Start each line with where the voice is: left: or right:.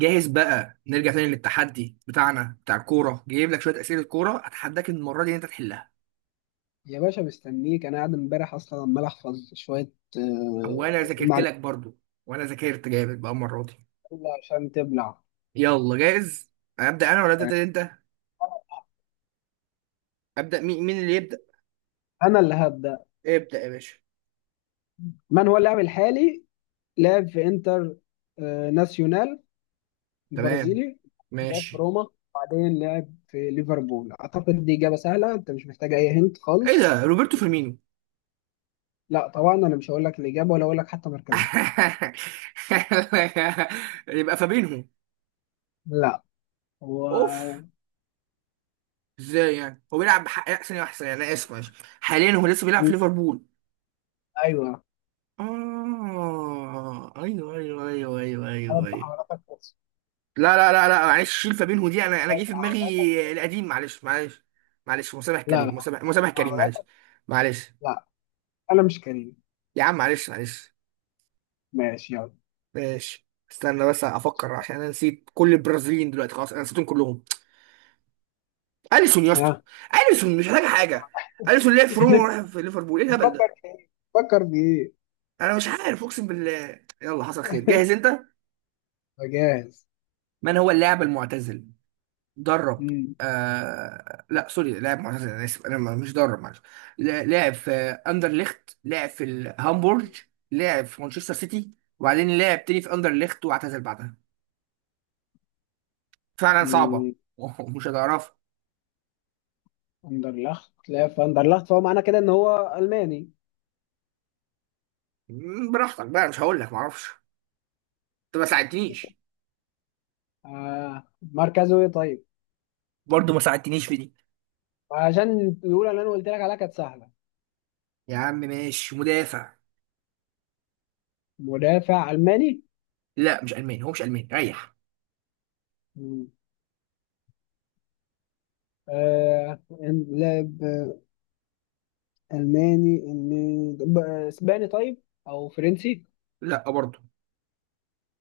right: جاهز بقى نرجع تاني للتحدي بتاعنا بتاع الكورة؟ جايب لك شوية أسئلة كورة، أتحداك إن المرة دي إن أنت تحلها.
left: يا باشا، مستنيك. انا قاعد امبارح اصلا عمال احفظ شويه
right: أو أنا
left: آه،
right: ذاكرت لك
left: معلومات
right: برضو، وأنا ذاكرت جامد بقى المرة دي.
left: عشان تبلع.
right: يلا جاهز؟ أبدأ أنا ولا تبدأ أنت؟ أبدأ، مين اللي يبدأ؟
left: انا اللي هبدا.
right: ابدأ يا باشا.
left: من هو اللاعب الحالي؟ لعب في انتر ناسيونال
right: تمام.
left: البرازيلي. لعب في
right: ماشي.
left: روما، بعدين لعب في ليفربول. اعتقد دي اجابه سهله، انت مش محتاج اي هنت
right: إيه
left: خالص.
right: ده، روبرتو فيرمينو؟
left: لا طبعا، انا مش هقول لك الاجابه ولا اقول لك حتى مركزه.
right: يبقى فابينهو؟
left: لا. هو.
right: أوف. إزاي يعني هو بيلعب بحق أحسن وأحسن، يعني أنا آسف معلش. حاليا هو لسه بيلعب في ليفربول.
left: ايوه.
right: اه، ايوه ايوه ايوه ايوه ايوه
left: أنا
right: ايوه.
left: بحاولاتك بس.
right: لا لا لا لا معلش، شيل فابينهو دي، انا
left: أنا
right: جه في
left: بحاولاتك.
right: دماغي القديم، معلش معلش. معلش، مسامح
left: لا
right: كريم،
left: لا،
right: مسامح، مسامح كريم، معلش
left: بحاولاتك.
right: معلش.
left: لا، انا مش كريم.
right: يا عم معلش معلش.
left: ماشي، يلا.
right: ماشي، استنى بس افكر، عشان انا نسيت كل البرازيليين دلوقتي خلاص، انا نسيتهم كلهم. اليسون يا اسطى.
left: ها.
right: اليسون مش محتاج حاجه. اليسون لعب في روما وراح في ليفربول، ايه الهبل
left: بتفكر
right: ده؟
left: في ايه؟ بتفكر في ايه؟
right: انا مش عارف اقسم بالله، يلا حصل خير، جاهز انت؟
left: فجاهز.
right: من هو اللاعب المعتزل؟ درب.
left: مم.
right: آه لا سوري، لاعب معتزل، انا اسف، انا مش درب، معلش. لاعب في اندرليخت، لاعب في الهامبورج، لاعب في مانشستر سيتي، وبعدين لاعب تاني في اندرليخت واعتزل بعدها. فعلا صعبه.
left: مم.
right: ومش هتعرفها.
left: فاندرلخت، لا، فاندرلخت، فهو معنى كده ان هو الماني.
right: براحتك بقى، مش هقول لك، معرفش. انت ما ساعدتنيش.
left: آه. مركزه ايه طيب؟
right: برضه ما ساعدتنيش في دي.
left: عشان الاولى اللي انا قلت لك عليها كانت سهله.
right: يا عم ماشي، مدافع.
left: مدافع الماني.
right: لا مش الماني، هو مش الماني، ريح.
left: مم. آه. لاعب الماني، اسباني طيب او فرنسي؟
right: لا برضه.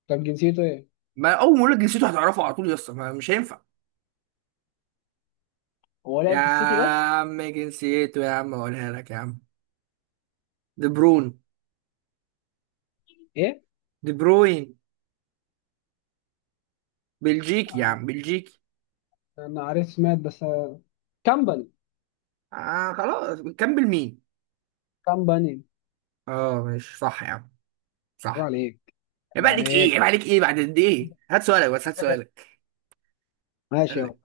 left: طب جنسيته ايه؟
right: ما اول ما اقول لك جنسيته هتعرفه على طول يا اسطى، مش هينفع.
left: هو
right: يا
left: لعب في السيتي بس.
right: عم جنسيته، يا عم اقولها لك يا عم. دي برون
left: ايه؟
right: دي بروين بلجيكي يا
left: آه.
right: عم، بلجيكي.
left: انا عارف، سمعت بس كامباني.
right: آه خلاص، نكمل؟ مين؟
left: كامباني.
right: اه ماشي، صح يا عم،
left: طب
right: صح.
left: عليك. طب
right: عيب عليك ايه؟ عيب
left: عليك.
right: عليك ايه؟ بعد قد ايه؟ هات سؤالك بس، هات
left: ذكاء.
right: سؤالك.
left: ماشي
right: قال
left: اهو.
right: لك،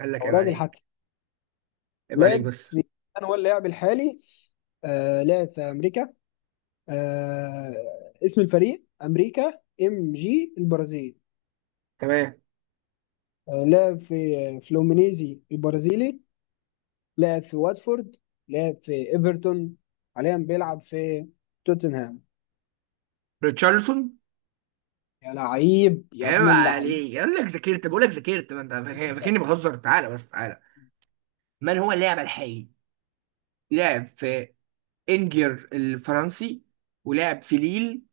right: قال لك
left: او
right: عيب
left: راجل
right: عليك.
left: حتى
right: عيب عليك
left: لعب.
right: بس.
left: انا هو اللاعب الحالي. لعب في امريكا. آه اسم الفريق امريكا ام جي البرازيل.
right: تمام.
left: لعب في فلومينيزي البرازيلي. لعب في واتفورد. لعب في ايفرتون. حاليا بيلعب في توتنهام.
right: ريتشارلسون.
left: يا لعيب يا
right: عيب
left: ابن اللعيب.
right: عليك، قال لك ذاكرت،
left: يا
right: بقول لك ذاكرت، ما انت
left: ابن اللعيب.
right: فاكرني بهزر، تعالى بس تعالى. من هو اللاعب الحالي؟ لعب في انجر الفرنسي، ولعب في ليل،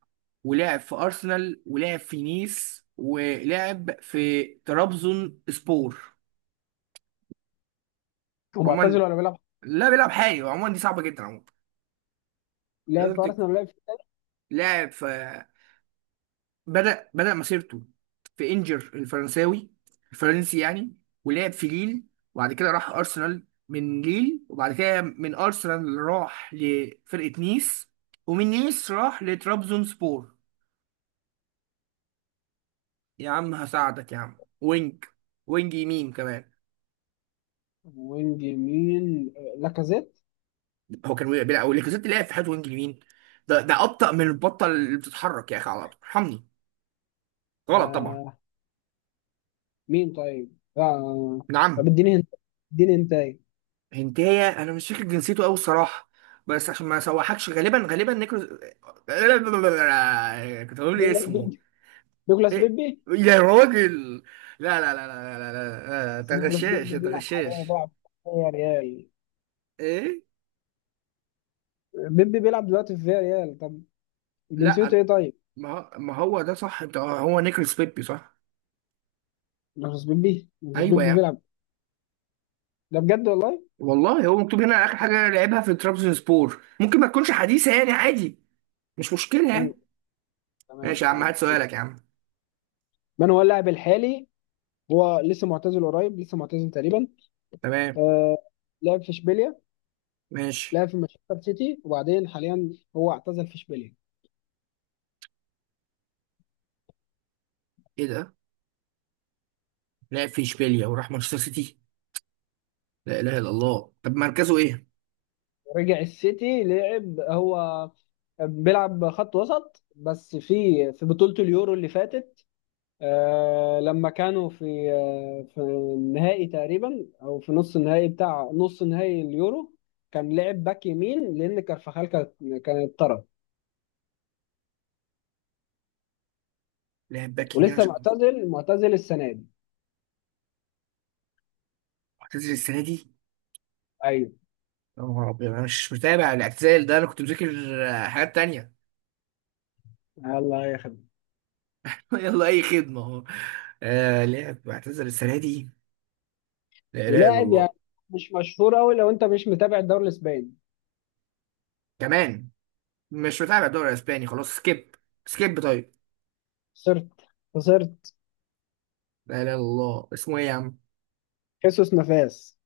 right: ولعب في أرسنال، ولعب في نيس، ولعب في ترابزون سبور.
left: هو معتزل
right: عموما.
left: ولا بيلعب؟
right: لا بيلعب حالي، عموما دي صعبة جدا عموما.
left: لعب
right: لازم
left: في ارسنال ولا لعب في
right: لاعب في، بدأ مسيرته في إنجر الفرنساوي، الفرنسي يعني، ولعب في ليل، وبعد كده راح أرسنال من ليل، وبعد كده من أرسنال راح لفرقة نيس، ومن نيس راح لترابزون سبور. يا عم هساعدك يا عم، وينج يمين كمان.
left: وينج يمين لاكازيت.
right: هو كان وقع بيلعب، وليكوزيت لعب في حياته وينج يمين؟ ده ابطأ من البطه اللي بتتحرك، يا اخي على الارض، ارحمني. غلط طبعا.
left: آه. مين طيب؟ آه. طب
right: نعم.
left: اديني انت. اديني انت ايه؟
right: هنتايه، انا مش فاكر جنسيته قوي الصراحه، بس عشان ما اسوحكش، غالبا نيكروز. كنت هقول لي
left: نيكولاس
right: اسمه.
left: بيبي. نيكولاس
right: إيه؟
left: بيبي.
right: يا راجل، لا لا لا لا لا لا لا، انت
left: بس نيكولاس
right: غشاش،
left: بيبي
right: انت
left: بيلعب حاليا،
right: غشاش.
left: بيلعب في ريال.
right: ايه؟
left: بيبي بيلعب دلوقتي في ريال. طب جنسيته
right: لا،
left: ايه طيب؟
right: ما هو ده صح، انت، هو نيكروس بيبي صح.
left: نيكولاس بيبي. نيكولاس
right: ايوه يا
left: بيبي
right: عم.
left: بيلعب. ده بجد والله؟
right: والله هو مكتوب هنا، اخر حاجه لعبها في ترابزون سبور، ممكن ما تكونش حديثه يعني، عادي، مش مشكله
left: مم.
right: يعني.
left: تمام.
right: ماشي يا عم،
left: تمام.
right: هات
left: تمام.
right: سؤالك يا عم.
left: من هو اللاعب الحالي؟ هو لسه معتزل قريب، لسه معتزل تقريبا.
right: تمام.
left: آه. لعب في اشبيليا.
right: ماشي.
left: لعب في مانشستر سيتي، وبعدين حاليا هو اعتزل في اشبيليا.
right: ايه ده؟ لعب في اشبيليا وراح مانشستر سيتي؟ لا اله الا الله، طب مركزه ايه؟
left: رجع السيتي. لعب هو، بيلعب خط وسط. بس في بطولة اليورو اللي فاتت لما كانوا في النهائي تقريبا، او في نص النهائي، بتاع نص نهائي اليورو. كان لعب باك يمين لان كارفاخال كانت طرد.
right: لاعب باك يمين
left: ولسه
right: عشان،
left: معتزل السنة دي.
right: اعتزل السنه دي.
left: ايوه.
right: يا نهار ابيض، انا مش متابع الاعتزال ده، انا كنت مذاكر حاجات تانية.
left: الله يخليك.
right: يلا اي خدمه اهو. آه لعب اعتزل السنه دي؟ لا اله الا
left: ولاعب يعني
right: الله.
left: مش مشهور قوي لو انت مش متابع الدوري الاسباني.
right: كمان مش متابع الدوري الاسباني، خلاص سكيب. سكيب طيب.
left: خسرت. خسرت.
right: لا اله الا الله، اسمه ايه يا عم؟
left: خيسوس نافاس.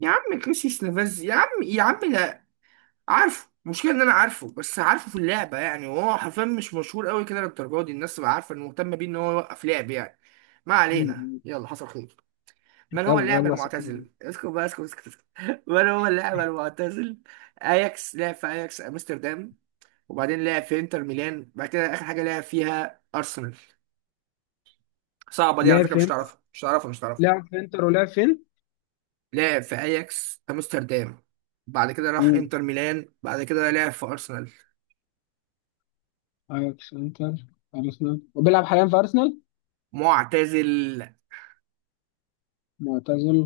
right: يا عم كريسي نافاز يا عم، يا عم ده. عارفه المشكله ان انا عارفه، بس عارفه في اللعبه يعني، وهو حرفيا مش مشهور قوي كده للدرجه دي الناس تبقى عارفه انه مهتم بيه ان هو يوقف لعب يعني. ما علينا،
left: مم.
right: يلا حصل خير. من هو
left: يلا
right: اللاعب
left: يلا.
right: المعتزل؟ اسكت بقى، اسكت اسكت اسكت. من هو اللاعب المعتزل؟ اياكس، لعب في اياكس امستردام، وبعدين لعب في انتر ميلان، بعد كده اخر حاجه لعب فيها ارسنال. صعبه دي على
left: لعب
right: فكره، مش
left: فين؟
right: تعرفها، مش تعرفها، مش تعرفها.
left: لعب في انتر ولعب فين؟
right: لعب في اياكس امستردام، بعد كده راح
left: مم.
right: انتر ميلان، بعد كده لعب في ارسنال.
left: اياكس، انتر، ارسنال. وبيلعب حاليا في ارسنال.
right: معتزل.
left: معتزل.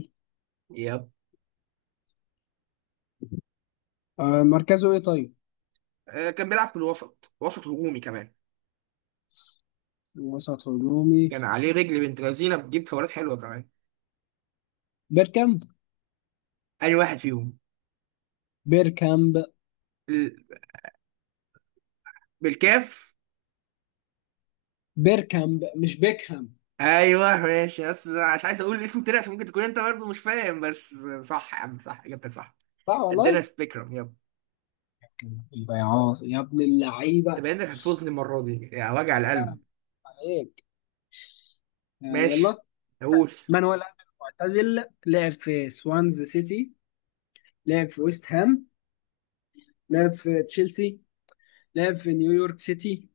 right: يب.
left: آه، مركزه ايه طيب؟
right: كان بيلعب في الوسط، وسط هجومي كمان.
left: وسط هجومي.
right: كان عليه رجل بنت لذينه، بتجيب فاولات حلوه كمان.
left: بيركامب.
right: انهي واحد فيهم؟
left: بيركامب.
right: ال- بالكاف.
left: بيركامب مش بيكهام.
right: ايوه ماشي، بس أنا مش عايز اقول الاسم تاني عشان ممكن تكون انت برضه مش فاهم، بس صح يا عم، صح، اجابتك صح.
left: صح
right: ادينا
left: والله.
right: سبيكرم يب.
left: يبقى يا عاص يا ابن
right: انت
left: اللعيبه.
right: باين انك هتفوزني المره دي، يا وجع القلب.
left: سلام عليك. آه،
right: ماشي.
left: يلا.
right: اقول.
left: مانويل أنيلو معتزل. لعب في سوانز سيتي. لعب في ويست هام. لعب في تشيلسي. لعب في نيويورك سيتي.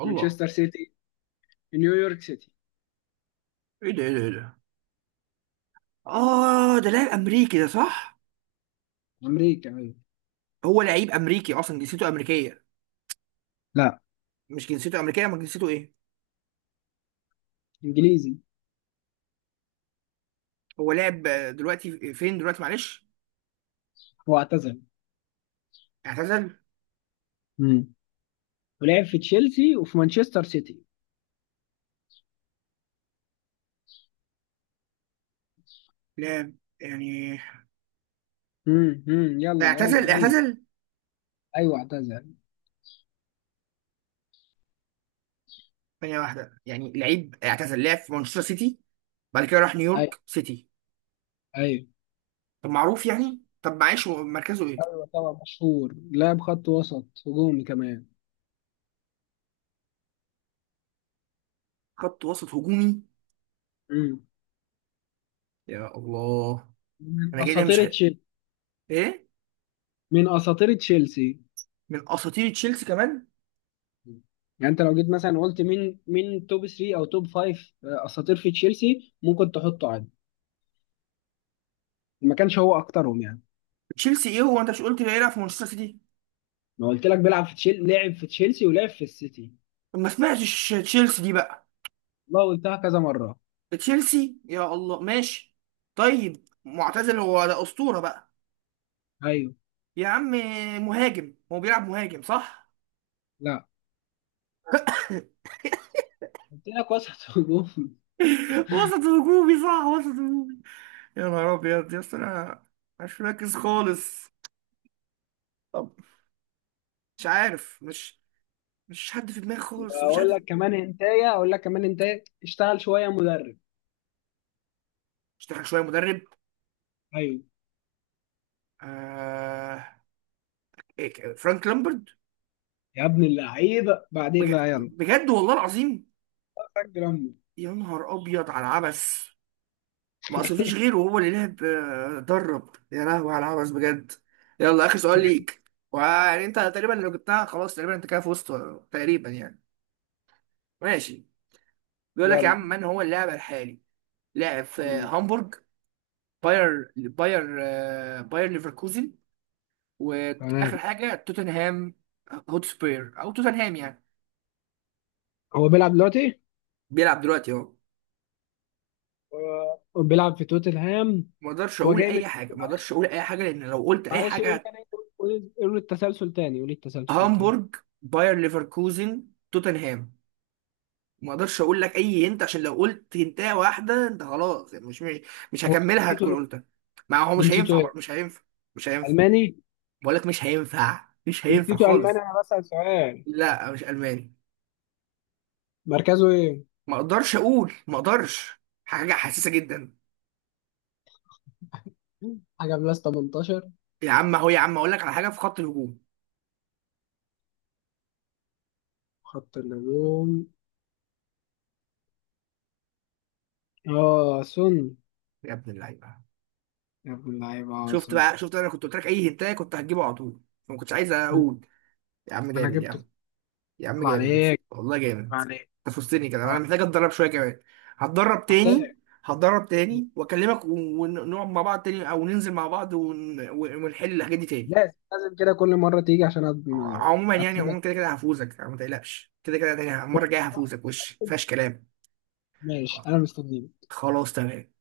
right: الله.
left: مانشستر سيتي، نيويورك سيتي.
right: ايه ده؟ ايه ده؟ ايه ده؟ اه ده لاعب امريكي ده صح.
left: امريكا أيوة.
right: هو لعيب امريكي اصلا، جنسيته امريكيه؟
left: لا.
right: مش جنسيته امريكيه، امال جنسيته ايه؟
left: انجليزي.
right: هو لاعب، دلوقتي فين؟ دلوقتي معلش.
left: هو اعتزل.
right: اعتزل؟
left: مم. ولعب في تشيلسي وفي مانشستر سيتي.
right: لاعب يعني.
left: يلا يلا
right: اعتزل
left: يلا.
right: اعتزل.
left: ايوه اعتزل.
right: ثانيه واحده، يعني لعيب اعتزل لعب في مانشستر سيتي بعد كده راح
left: ايوه
right: نيويورك سيتي.
left: ايوه
right: طب معروف يعني، طب معلش، هو مركزه ايه؟
left: ايوه طبعا مشهور. لاعب خط وسط هجومي كمان.
right: خط وسط هجومي.
left: امم
right: يا الله.
left: من
right: انا جاي ده مش
left: اساطير
right: حق.
left: تشيلسي.
right: ايه؟
left: من اساطير تشيلسي.
right: من اساطير تشيلسي كمان؟
left: مم. يعني انت لو جيت مثلا قلت مين توب 3 او توب 5 اساطير في تشيلسي، ممكن تحطه عادي. ما كانش هو اكترهم يعني.
right: تشيلسي؟ ايه هو، انت مش قلت بيلعب في مانشستر سيتي؟
left: ما قلت لك بيلعب في لعب في تشيلسي ولعب في السيتي.
right: طب ما سمعتش تشيلسي دي بقى.
left: والله قلتها كذا مره.
right: تشيلسي يا الله، ماشي. طيب معتزل، هو ده اسطوره بقى؟
left: ايوه.
right: يا عم، مهاجم، هو بيلعب مهاجم صح؟
left: لا، قلت لك وسط هجوم.
right: وسط هجومي صح، وسط هجومي. يا نهار ابيض يا اسطى، انا مش مركز خالص. طب مش عارف، مش حد في دماغي خالص، مفيش
left: واقول لك
right: حد.
left: كمان هنتايه اقول لك كمان هنتايه اشتغل شويه مدرب.
right: اشتغل شويه مدرب؟
left: ايوه.
right: آه... إيه، فرانك لامبرد؟
left: يا ابن اللعيبه، بعد ايه بقى؟ يلا
right: بجد والله العظيم.
left: سجل امك.
right: يا نهار ابيض على العبث، ما اصل مفيش غيره هو اللي لعب، درب. يا لهوي على العبث بجد. يلا اخر سؤال ليك، ويعني انت تقريبا لو جبتها خلاص تقريبا انت كده فزت، تقريبا يعني. ماشي. بيقول لك يا
left: يلا.
right: عم، من هو اللاعب الحالي؟ لاعب في
left: مم.
right: هامبورغ، باير ليفركوزن، واخر
left: تمام.
right: حاجه توتنهام، هوتسبير او توتنهام يعني.
left: هو بيلعب دلوقتي.
right: بيلعب دلوقتي اهو.
left: هو بيلعب في توتنهام.
right: ما اقدرش
left: هو
right: اقول
left: جاي من،
right: اي حاجه، ما
left: معلش.
right: اقدرش اقول اي حاجه، لان لو قلت اي
left: معلش، قول
right: حاجه.
left: تاني. قول قول قول التسلسل تاني. قول التسلسل تاني.
right: هامبورغ، باير ليفركوزن، توتنهام. ما اقدرش اقول لك اي هنت، عشان لو قلت هنتايه واحده انت خلاص يعني، مش مش
left: هو
right: هكملها،
left: جنسيته
right: هتكون
left: ايه؟
right: قلتها. ما هو مش
left: جنسيته
right: هينفع،
left: ايه؟
right: مش هينفع. مش هينفع،
left: الماني؟
right: بقول لك مش هينفع، مش هينفع
left: جنسيته الماني.
right: خالص.
left: انا بسأل سؤال.
right: لا مش الماني.
left: مركزه ايه؟
right: ما اقدرش اقول، ما اقدرش، حاجه حساسه جدا.
left: حاجه بلس 18.
right: يا عم اهو، يا عم اقول لك على حاجه في خط الهجوم.
left: خط الهجوم. اه سون.
right: يا ابن اللعيبه.
left: يا ابن اللعيبه، اه
right: شفت
left: سون.
right: بقى، شفت، انا كنت قلت لك اي هنتايه كنت هتجيبه على طول، ما كنتش عايز
left: ما
right: اقول. يا عم
left: انا
right: جامد يا
left: جبته.
right: عم. يا عم
left: طب
right: جامد.
left: عليك.
right: والله
left: طب
right: جامد.
left: عليك.
right: انت فزتني كده،
left: طب
right: انا
left: عليك.
right: محتاج اتدرب شويه كمان. هتدرب
left: محتاج.
right: تاني. هتدرب تاني، واكلمك ونقعد مع بعض تاني، او ننزل مع بعض ونحل الحاجات دي تاني.
left: لازم لازم كده كل مره تيجي عشان
right: عموما يعني،
left: اكسبك.
right: عموما كده كده هفوزك، ما تقلقش كده كده تاني المره الجايه هفوزك، وش مفيهاش كلام.
left: ماشي انا مستنيك.
right: خلاص تمام.